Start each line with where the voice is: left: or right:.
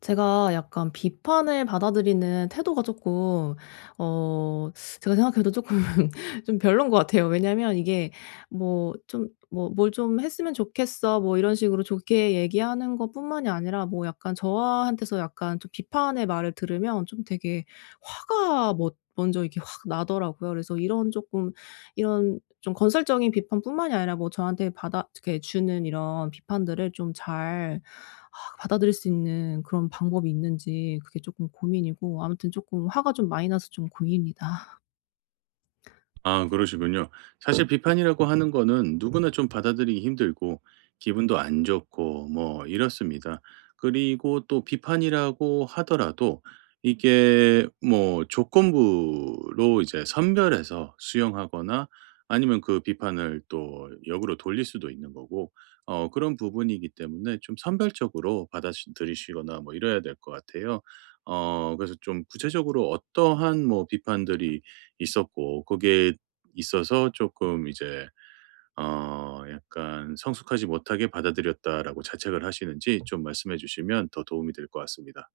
left: 제가 약간 비판을 받아들이는 태도가 쪼끔 어 제가 생각해도 쪼끔 좀 별론인 것 같아요. 왜냐면 이게 뭐 좀 뭐 "뭘 좀 했으면 좋겠어." 뭐 이런 식으로 좋게 얘기하는 것뿐만이 아니라 뭐 약간 저한테서 약간 좀 비판의 말을 들으면 좀 되게 화가 머 먼저 이렇게 확 나더라고요. 그래서 이런 조금 이런 좀 건설적인 비판뿐만이 아니라 뭐 저한테 받아 즈케 주는 이런 비판들을 좀 잘 받아들일 수 있는 그런 방법이 있는지 그게 조금 고민이고 아무튼 조금 화가 좀 많이 나서 좀 고민입니다.
right: 아 그러시군요. 사실 비판이라고 하는 거는 누구나 좀 받아들이기 힘들고 기분도 안 좋고 뭐 이렇습니다. 그리고 또 비판이라고 하더라도 이게 뭐 조건부로 이제 선별해서 수용하거나 아니면 그 비판을 또 역으로 돌릴 수도 있는 거고 어 그런 부분이기 때문에 좀 선별적으로 받아시 들이시거나 뭐 이래야 될 것 같아요. 어 그래서 좀 구체적으로 어떠한 뭐 비판들이 있었고 거기에 있어서 조금 이제 어 약간 성숙하지 못하게 받아들였다라고 자책을 하시는지 좀 말씀해 주시면 더 도움이 될 것 같습니다.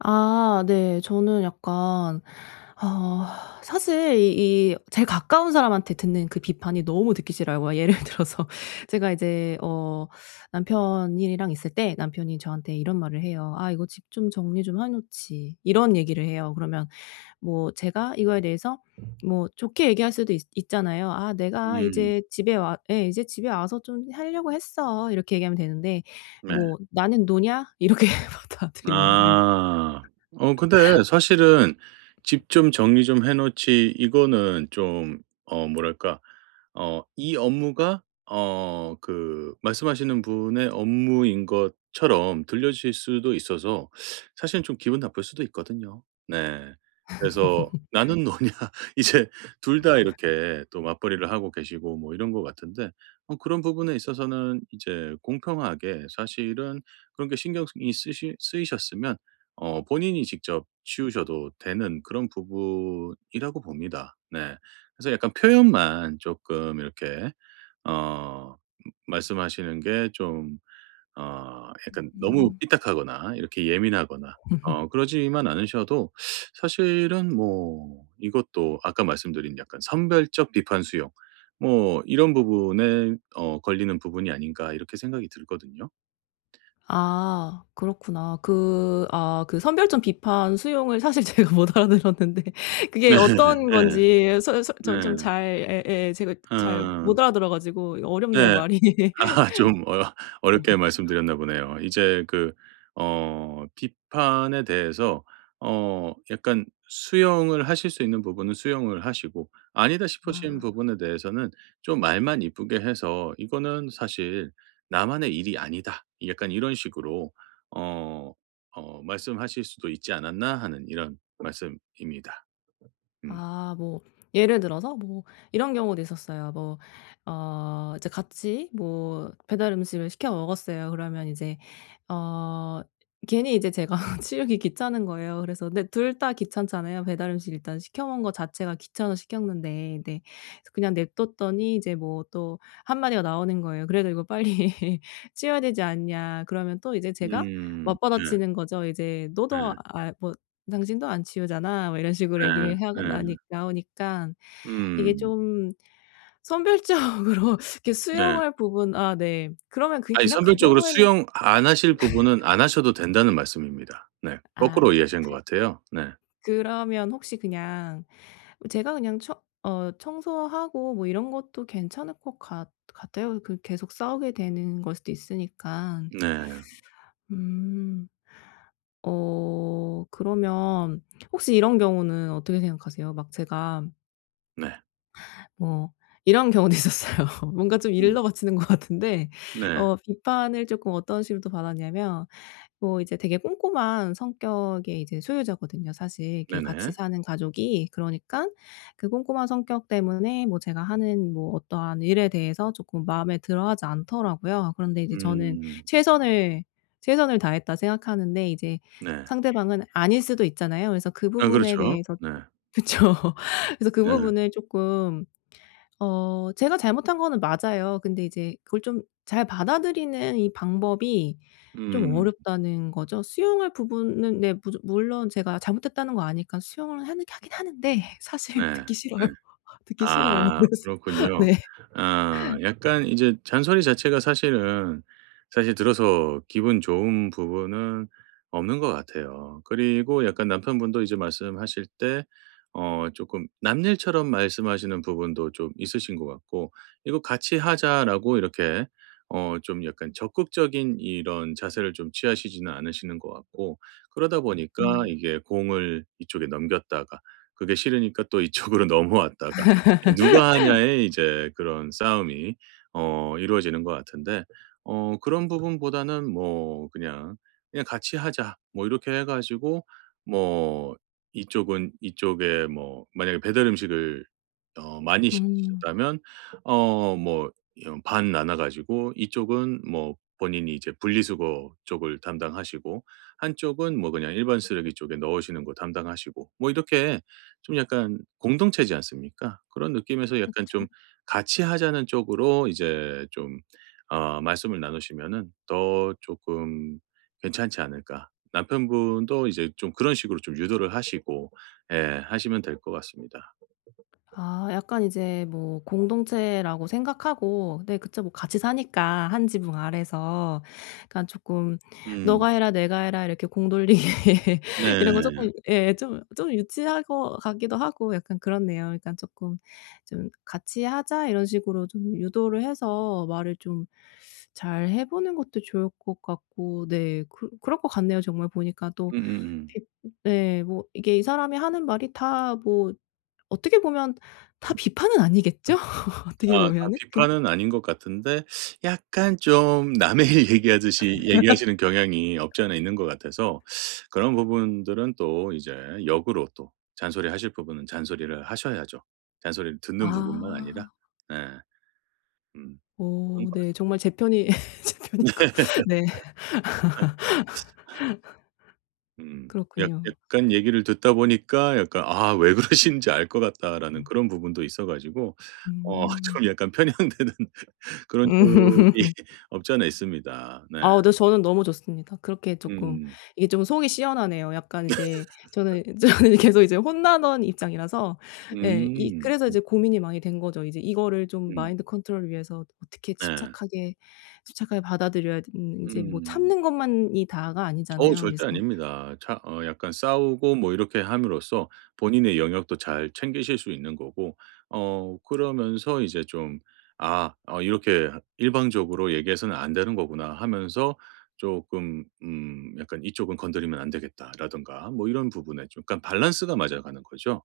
left: 아. 네. 저는 약간 어 사실 이 이 제일 가까운 사람한테 듣는 그 비판이 너무 듣기 싫어요. 뭐 예를 들어서 제가 이제 어 남편이랑 있을 때 남편이 저한테 이런 말을 해요. "아. 이거 집 좀 정리 좀 해 놓지." 이런 얘기를 해요. 그러면 뭐 제가 이거에 대해서 뭐 좋게 얘기할 수도 있 있잖아요. "아. 내가
right: 음.
left: 이제 집에 와" 예. "이제 집에 와서 좀 하려고 했어." 이렇게 얘기하면 되는데
right: 네.
left: "뭐 나는 노냐?" 이렇게 받아들이는 거예요.
right: 아. 어 근데 사실은 "집 좀 정리 좀 해 놓지." 이거는 좀 어 뭐랄까 어 이 업무가 어 그 말씀하시는 분의 업무인 것처럼 들려지실 수도 있어서 사실은 좀 기분 나쁠 수도 있거든요. 네. 그래서 "나는 노냐?" 이제 2 다 이렇게 또 맞벌이를 하고 계시고 뭐 이런 것 같은데 어 그런 부분에 있어서는 이제 공평하게 사실은 그런 게 신경쓰 이 쓰시 쓰이셨으면 어 본인이 직접 치우셔도 되는 그런 부분이라고 봅니다. 네. 그래서 약간 표현만 조금 이렇게 어 말씀하시는 게 좀 어 약간 너무
left: 음.
right: 삐딱하거나 이렇게 예민하거나 어 그러지만 않으셔도 사실은 뭐 이것도 아까 말씀드린 약간 선별적 비판 수용 뭐 이런 부분에 어 걸리는 부분이 아닌가 이렇게 생각이 들거든요.
left: 아. 그렇구나. 그 아 그 선별적 비판 수용을 사실 제가 못 알아 들었는데 그게
right: 네.
left: 어떤
right: 예.
left: 건지 서 서 전 좀
right: 네.
left: 잘 예예. 제가 잘
right: 어.
left: 못 알아들어 가지고. 이 어렵네요
right: 네.
left: 말이.
right: 아하 좀 어 어렵게 말씀드렸나 보네요. 이제 그 어 비판에 대해서 어 약간 수용을 하실 수 있는 부분은 수용을 하시고 아니다 싶으신
left: 아.
right: 부분에 대해서는 좀 말만 이쁘게 해서 "이거는 사실 나만의 일이 아니다." 약간 이런 식으로 어, 어 말씀하실 수도 있지 않았나 하는 이런 말씀입니다. 음.
left: 아. 뭐 예를 들어서 뭐 이런 경우도 있었어요. 뭐 어 이제 같이 뭐 배달 음식을 시켜 먹었어요. 그러면 이제 어 괜히 이제 제가 치우기 귀찮은 거예요. 그래서 근데 둘 다 귀찮잖아요. 배달 음식 일단 시켜 먹은 것 자체가 귀찮아서 시켰는데 근데 그래서 그냥 냅뒀더니 이제 뭐 또 1 마디가 나오는 거예요. "그래도 이거 빨리 치워야 되지 않냐?" 그러면 또 이제 제가
right: 음. 예.
left: 맞받아치는 거죠. 이제 "너도
right: 예.
left: 아이 뭐 당신도 안 치우잖아?" 뭐 이런 식으로
right: 예
left: 얘기를 하고
right: 예.
left: 나니 나오니까 이게
right: 음.
left: 좀 선별적으로 이렇게
right: 네.
left: 수용할 부분 아 네. 그러면 그게
right: 아니
left: 그냥 그
right: 선별적으로
left: 경우에는
right: 수용 안 하실 부분은 안 하셔도 된다는 말씀입니다. 네.
left: 아.
right: 거꾸로 이해하신 것
left: 그
right: 같아요. 네.
left: 그러면 혹시 그냥 뭐 제가 그냥 청 어 청소하고 뭐 이런 것도 괜찮을 것 같 같아요. 그 계속 싸우게 되는 걸 수도 있으니깐.
right: 네.
left: 음. 어 그러면 혹시 이런 경우는 어떻게 생각하세요? 막 제가
right: 네.
left: 뭐 이런 경우도 있었어요. 뭔가 좀
right: 음.
left: 일러바치는 것 같은데
right: 네.
left: 어 비판을 조금 어떤 식으로 또 받았냐면 뭐 이제 되게 꼼꼼한 성격의 이제 소유자거든요 사실 이렇게 같이
right: 네네.
left: 사는 가족이. 그러니깐 그 꼼꼼한 성격 때문에 뭐 제가 하는 뭐 어떠한 일에 대해서 조금 마음에 들어 하지 않더라고요. 그런데 이제 저는
right: 음.
left: '최선을, 최선을 다했다.' 생각하는데 이제
right: 네.
left: 상대방은 아닐 수도 있잖아요. 그래서 그
right: 아
left: 부분에
right: 그렇죠.
left: 대해서
right: 네.
left: 좀 그쵸. 그래서 그
right: 네.
left: 부분을 조금 어 제가 잘못한 거는 맞아요. 근데 이제 그걸 좀 잘 받아들이는 이 방법이 좀
right: 음.
left: 어렵다는 거죠. 수용할 부분은 네. 무조 물론 제가 잘못했다는 거 아니까 수용을 하는 하긴 하는데 사실
right: 네. 네.
left: 듣기 싫어요. 듣기 싫어요.
right: 아
left: 그래서
right: 그렇군요.
left: 네.
right: 어 약간 이제 잔소리 자체가 사실은 사실 들어서 기분 좋은 부분은 없는 것 같아요. 그리고 약간 남편분도 이제 말씀하실 때 어 조금 남일처럼 말씀하시는 부분도 좀 있으신 것 같고. '이거 같이 하자.' 라고 이렇게 어 좀 약간 적극적인 이런 자세를 좀 취하시지는 않으시는 것 같고. 그러다 보니까
left: 음.
right: 이게 공을 이쪽에 넘겼다가 그게 싫으니까 또 이쪽으로 넘어왔다가. 누가 하냐의 이제 그런 싸움이 어 이루어지는 것 같은데. 어 그런 부분보다는 뭐 그냥 '그냥 같이 하자.' 뭐 이렇게 해 가지고 뭐 이쪽은 이쪽에 뭐 만약에 배달 음식을 어 많이
left: 음.
right: 시키셨다면 어 뭐 여 반 나눠 가지고 이쪽은 뭐 본인이 이제 분리수거 쪽을 담당하시고 한쪽은 뭐 그냥 일반 쓰레기 쪽에 넣으시는 거 담당하시고. 뭐 이렇게 좀 약간 공동체지 않습니까? 그런 느낌에서 약간 좀
left: 그쵸.
right: 같이 하자는 쪽으로 이제 좀 어 말씀을 나누시면은 더 조금 괜찮지 않을까. 남편분도 이제 좀 그런 식으로 좀 유도를 하시고 예 하시면 될 것 같습니다.
left: 아 약간 이제 뭐 공동체라고 생각하고 네 그쵸 뭐 같이 사니까 1 지붕 아래서. 그니깐 조금
right: 음.
left: 너가 해라 내가 해라 이렇게 공 돌리기 이런 거
right: 네.
left: 조금 예 좀 좀 유치한 것 같기도 하고 약간 그렇네요. 그러니깐 조금 '좀 같이 하자.' 이런 식으로 좀 유도를 해서 말을 좀 잘 해보는 것도 좋을 것 같고 네. 그 그럴 것 같네요. 정말 보니까 또.
right: 음음음.
left: 비 네 뭐 이게 이 사람이 하는 말이 다 뭐 어떻게 보면 다 비판은 아니겠죠? 어떻게
right: 아 다
left: 보면은. 그니
right: 비판은 아닌 것 같은데 약간 좀 남의 일 얘기하듯이 얘기하시는 경향이 없지 않아 있는 것 같아서 그런 부분들은 또 이제 역으로 또 잔소리하실 부분은 잔소리를 하셔야죠. 잔소리를 듣는 부분만 아니라.
left: 아.
right: 네. 음 그런
left: 어
right: 것 같습니다.
left: 네 정말 제편이 제편이 있고 네.
right: 음. 약
left: 그렇군요.
right: 약간 얘기를 듣다 보니까 약간 아 '왜 그러시는지 알 것 같다.' 라는
left: 음.
right: 그런 부분도 있어 가지고 어
left: 음.
right: 좀 약간 편향되는 그런 쪽이 없지 않아 있습니다. 네.
left: 아우 네 저는 너무 좋습니다. 그렇게 조금
right: 음.
left: 이게 좀 속이 시원하네요. 약간 이제 저는 이 저는 이 계속 혼나던 입장이라서. 예 이
right: 음.
left: 그래서 이제 고민이 많이 된 거죠. 이제 이거를 좀
right: 음.
left: 마인드 컨트롤을 위해서 어떻게
right: 네.
left: 침착하게, 침착하게 받아들여야 되는 이제 뭐
right: 음.
left: 참는 것만이 다가
right: 어우
left: 아니잖아요.
right: 절대
left: 그래서
right: 아닙니다. 차 어 약간 싸우고 뭐 이렇게 함으로써 본인의 영역도 잘 챙기실 수 있는 거고 어 그러면서 이제 좀 아 '어 이렇게 일방적으로 얘기해서는 안 되는 거구나.' 하면서 조금 음 약간 '이쪽은 건드리면 안 되겠다.' 라든가 뭐 이런 부분에 좀 그니까 balance가 맞아가는 거죠.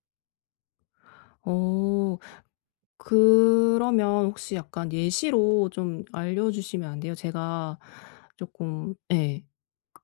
left: 어. 그러면 혹시 약간 예시로 좀 알려주시면 안 돼요? 제가 쪼끔 예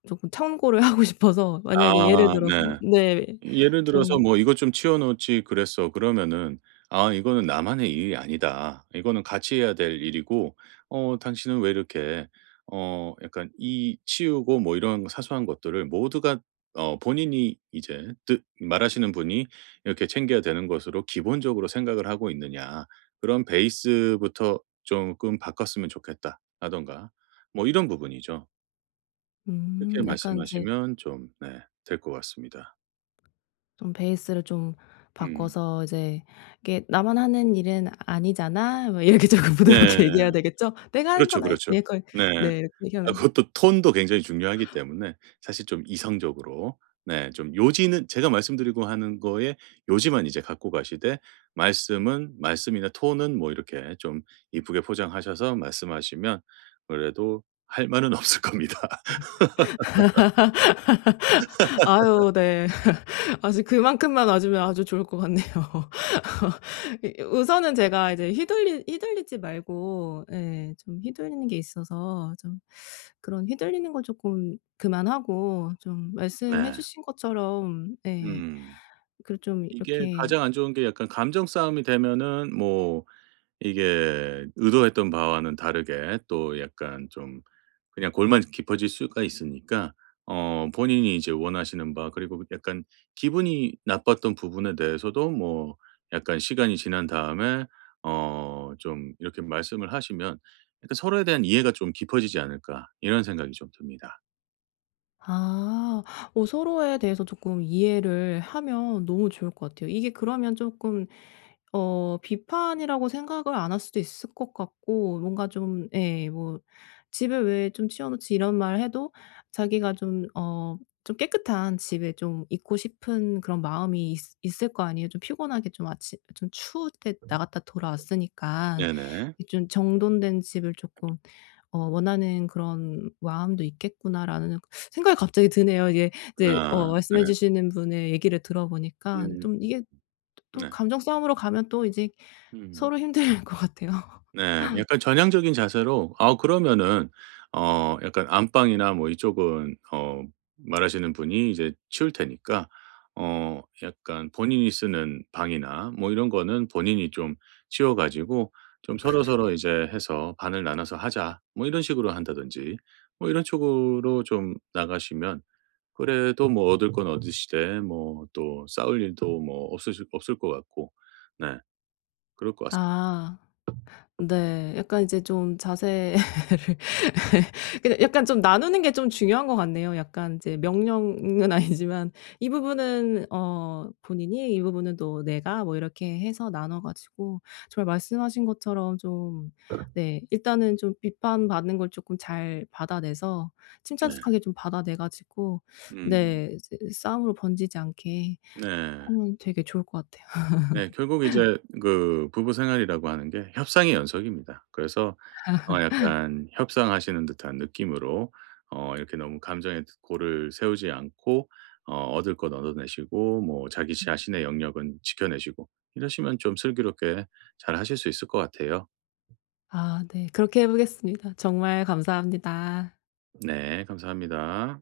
left: 쪼끔 참고를 하고 싶어서
right: 아.
left: 만약에 예를 들어서
right: 네.
left: 네.
right: 예를 들어서
left: 좀
right: 뭐 "이것 좀 치워 놓지 그랬어." 그러면은 "아. 이거는 나만의 일이 아니다. 이거는 같이 해야 될 일이고 어 당신은 왜 이렇게 어 약간 이 치우고 뭐 이런 사소한 것들을 모두가" 어. 본인이 이제 뜻 말하시는 분이 이렇게 "챙겨야 되는 것으로 기본적으로 생각을 하고 있느냐. 그런 베이스부터 쪼끔 바꿨으면 좋겠다."라든가 뭐 이런 부분이죠. 그렇게
left: 음. 약간 이제
right: 말씀하시면 좀 네 될 것 같습니다.
left: 좀 베이스를 좀
right: 음.
left: 바꿔서 이제 "이게 나만 하는 일은 아니잖아?" 뭐 이렇게 쪼끔
right: 네.
left: 부드럽게 얘기해야 되겠죠. "내가 하는
right: 그렇죠,
left: 건 아니잖"
right: 그렇죠.
left: [unintelligible]
right: 네.
left: 네 이렇게
right: 아
left: 얘기하는 거
right: 그것도 톤도 굉장히 중요하기 때문에 사실 좀 이성적으로 네 좀 요지는 제가 말씀드리고 하는 거에 요지만 이제 갖고 가시되 말씀은 말씀이나 톤은 뭐 이렇게 좀 예쁘게 포장하셔서 말씀하시면 아무래도 할 말은 없을 겁니다.
left: 아유. 네. 아주 그만큼만 와 주면 아주 좋을 것 같네요. 이 우선은 제가 이제 휘둘리 휘둘리지 말고 예. 좀 휘둘리는 게 있어서 좀 그런 휘둘리는 거 쪼끔 그만하고 좀 말씀해
right: 네.
left: 주신 것처럼 예
right: 음.
left: 그 좀
right: 이게
left: 이렇게
right: 가장 안 좋은 게 약간 감정싸움이 되면은 뭐 이게 의도했던 바와는 다르게 또 약간 좀 그냥 골만 깊어질 수가 있으니까 어 본인이 이제 원하시는 바 그리고 그 약간 기분이 나빴던 부분에 대해서도 뭐 약간 시간이 지난 다음에 어 좀 이렇게 말씀을 하시면 일단 서로에 대한 이해가 좀 깊어지지 않을까 이런 생각이 좀 듭니다.
left: 아. 어 서로에 대해서 조금 이해를 하면 너무 좋을 것 같아요. 이게 그러면 조금 어 비판이라고 생각을 안 할 수도 있을 것 같고 뭔가 좀 예 뭐 "집에 왜 좀 치워 놓지." 이런 말 해도 자기가 좀 어 좀 깨끗한 집에 좀 있고 싶은 그런 마음이 있으 있을거 아니에요. '좀 피곤하게 좀 아침 좀 추울 때 나갔다 돌아왔으니까.
right: 네네.
left: 이 좀 정돈된 집을 조금 어 원하는 그런 마음도 있겠구나.' 라는 생각이 갑자기 드네요. 이게 인제 어
right: 아 네.
left: 말씀해 주시는 분의 얘기를
right: 음.
left: 들어보니까
right: 음음.
left: 좀 이게 또
right: 네.
left: 감정 싸움으로 가면 또 이제
right: 음.
left: 서로 힘들 것 같아요.
right: 네 약간 전향적인 자세로 아 그러면은 어 약간 안방이나 뭐 이쪽은 어 말하시는 분이 이제 치울 테니까 어 약간 본인이 쓰는 방이나 뭐 이런 거는 본인이 좀 치워가지고 좀 서로서로 이제 해서 '반을 나눠서 하자.' 뭐 이런 식으로 한다든지 뭐 이런 쪽으로 좀 나가시면 그래도 뭐 얻을 건 얻으시되 뭐 또 싸울 일도 뭐 없으실 없을 것 같고 네. 그럴 것 같습
left: 아. 네. 약간 이제 좀 자세를 근데 약간 좀 나누는 게 좀 중요한 것 같네요. 약간 이제 명령은 아니지만 이 부분은 어 본인이 이 부분은 또 내가 뭐 이렇게 해서 나눠 가지고 정말 말씀하신 것처럼 좀 네 일단은 좀 비판 받는 걸 조금 잘 받아내서
right: 네.
left: 침착습하게 좀 받아내 가지고
right: 음.
left: 네 이제 이 싸움으로 번지지 않게
right: 네.
left: 하면 되게 좋을 것 같아요.
right: 네 결국 이제 그 부부생활이라고 하는 게 협상의 연속입니다. 그래서 어 약간 협상하시는 듯한 느낌으로 어 이렇게 너무 감정의 골을 세우지 않고 어 얻을 거 얻어내시고 뭐 자기 자신의 영역은 지켜 내시고. 이러시면 좀 슬기롭게 잘하실 수 있을 것 같아요.
left: 아 네 그렇게 해보겠습니다. 정말 감사합니다.
right: 네 감사합니다.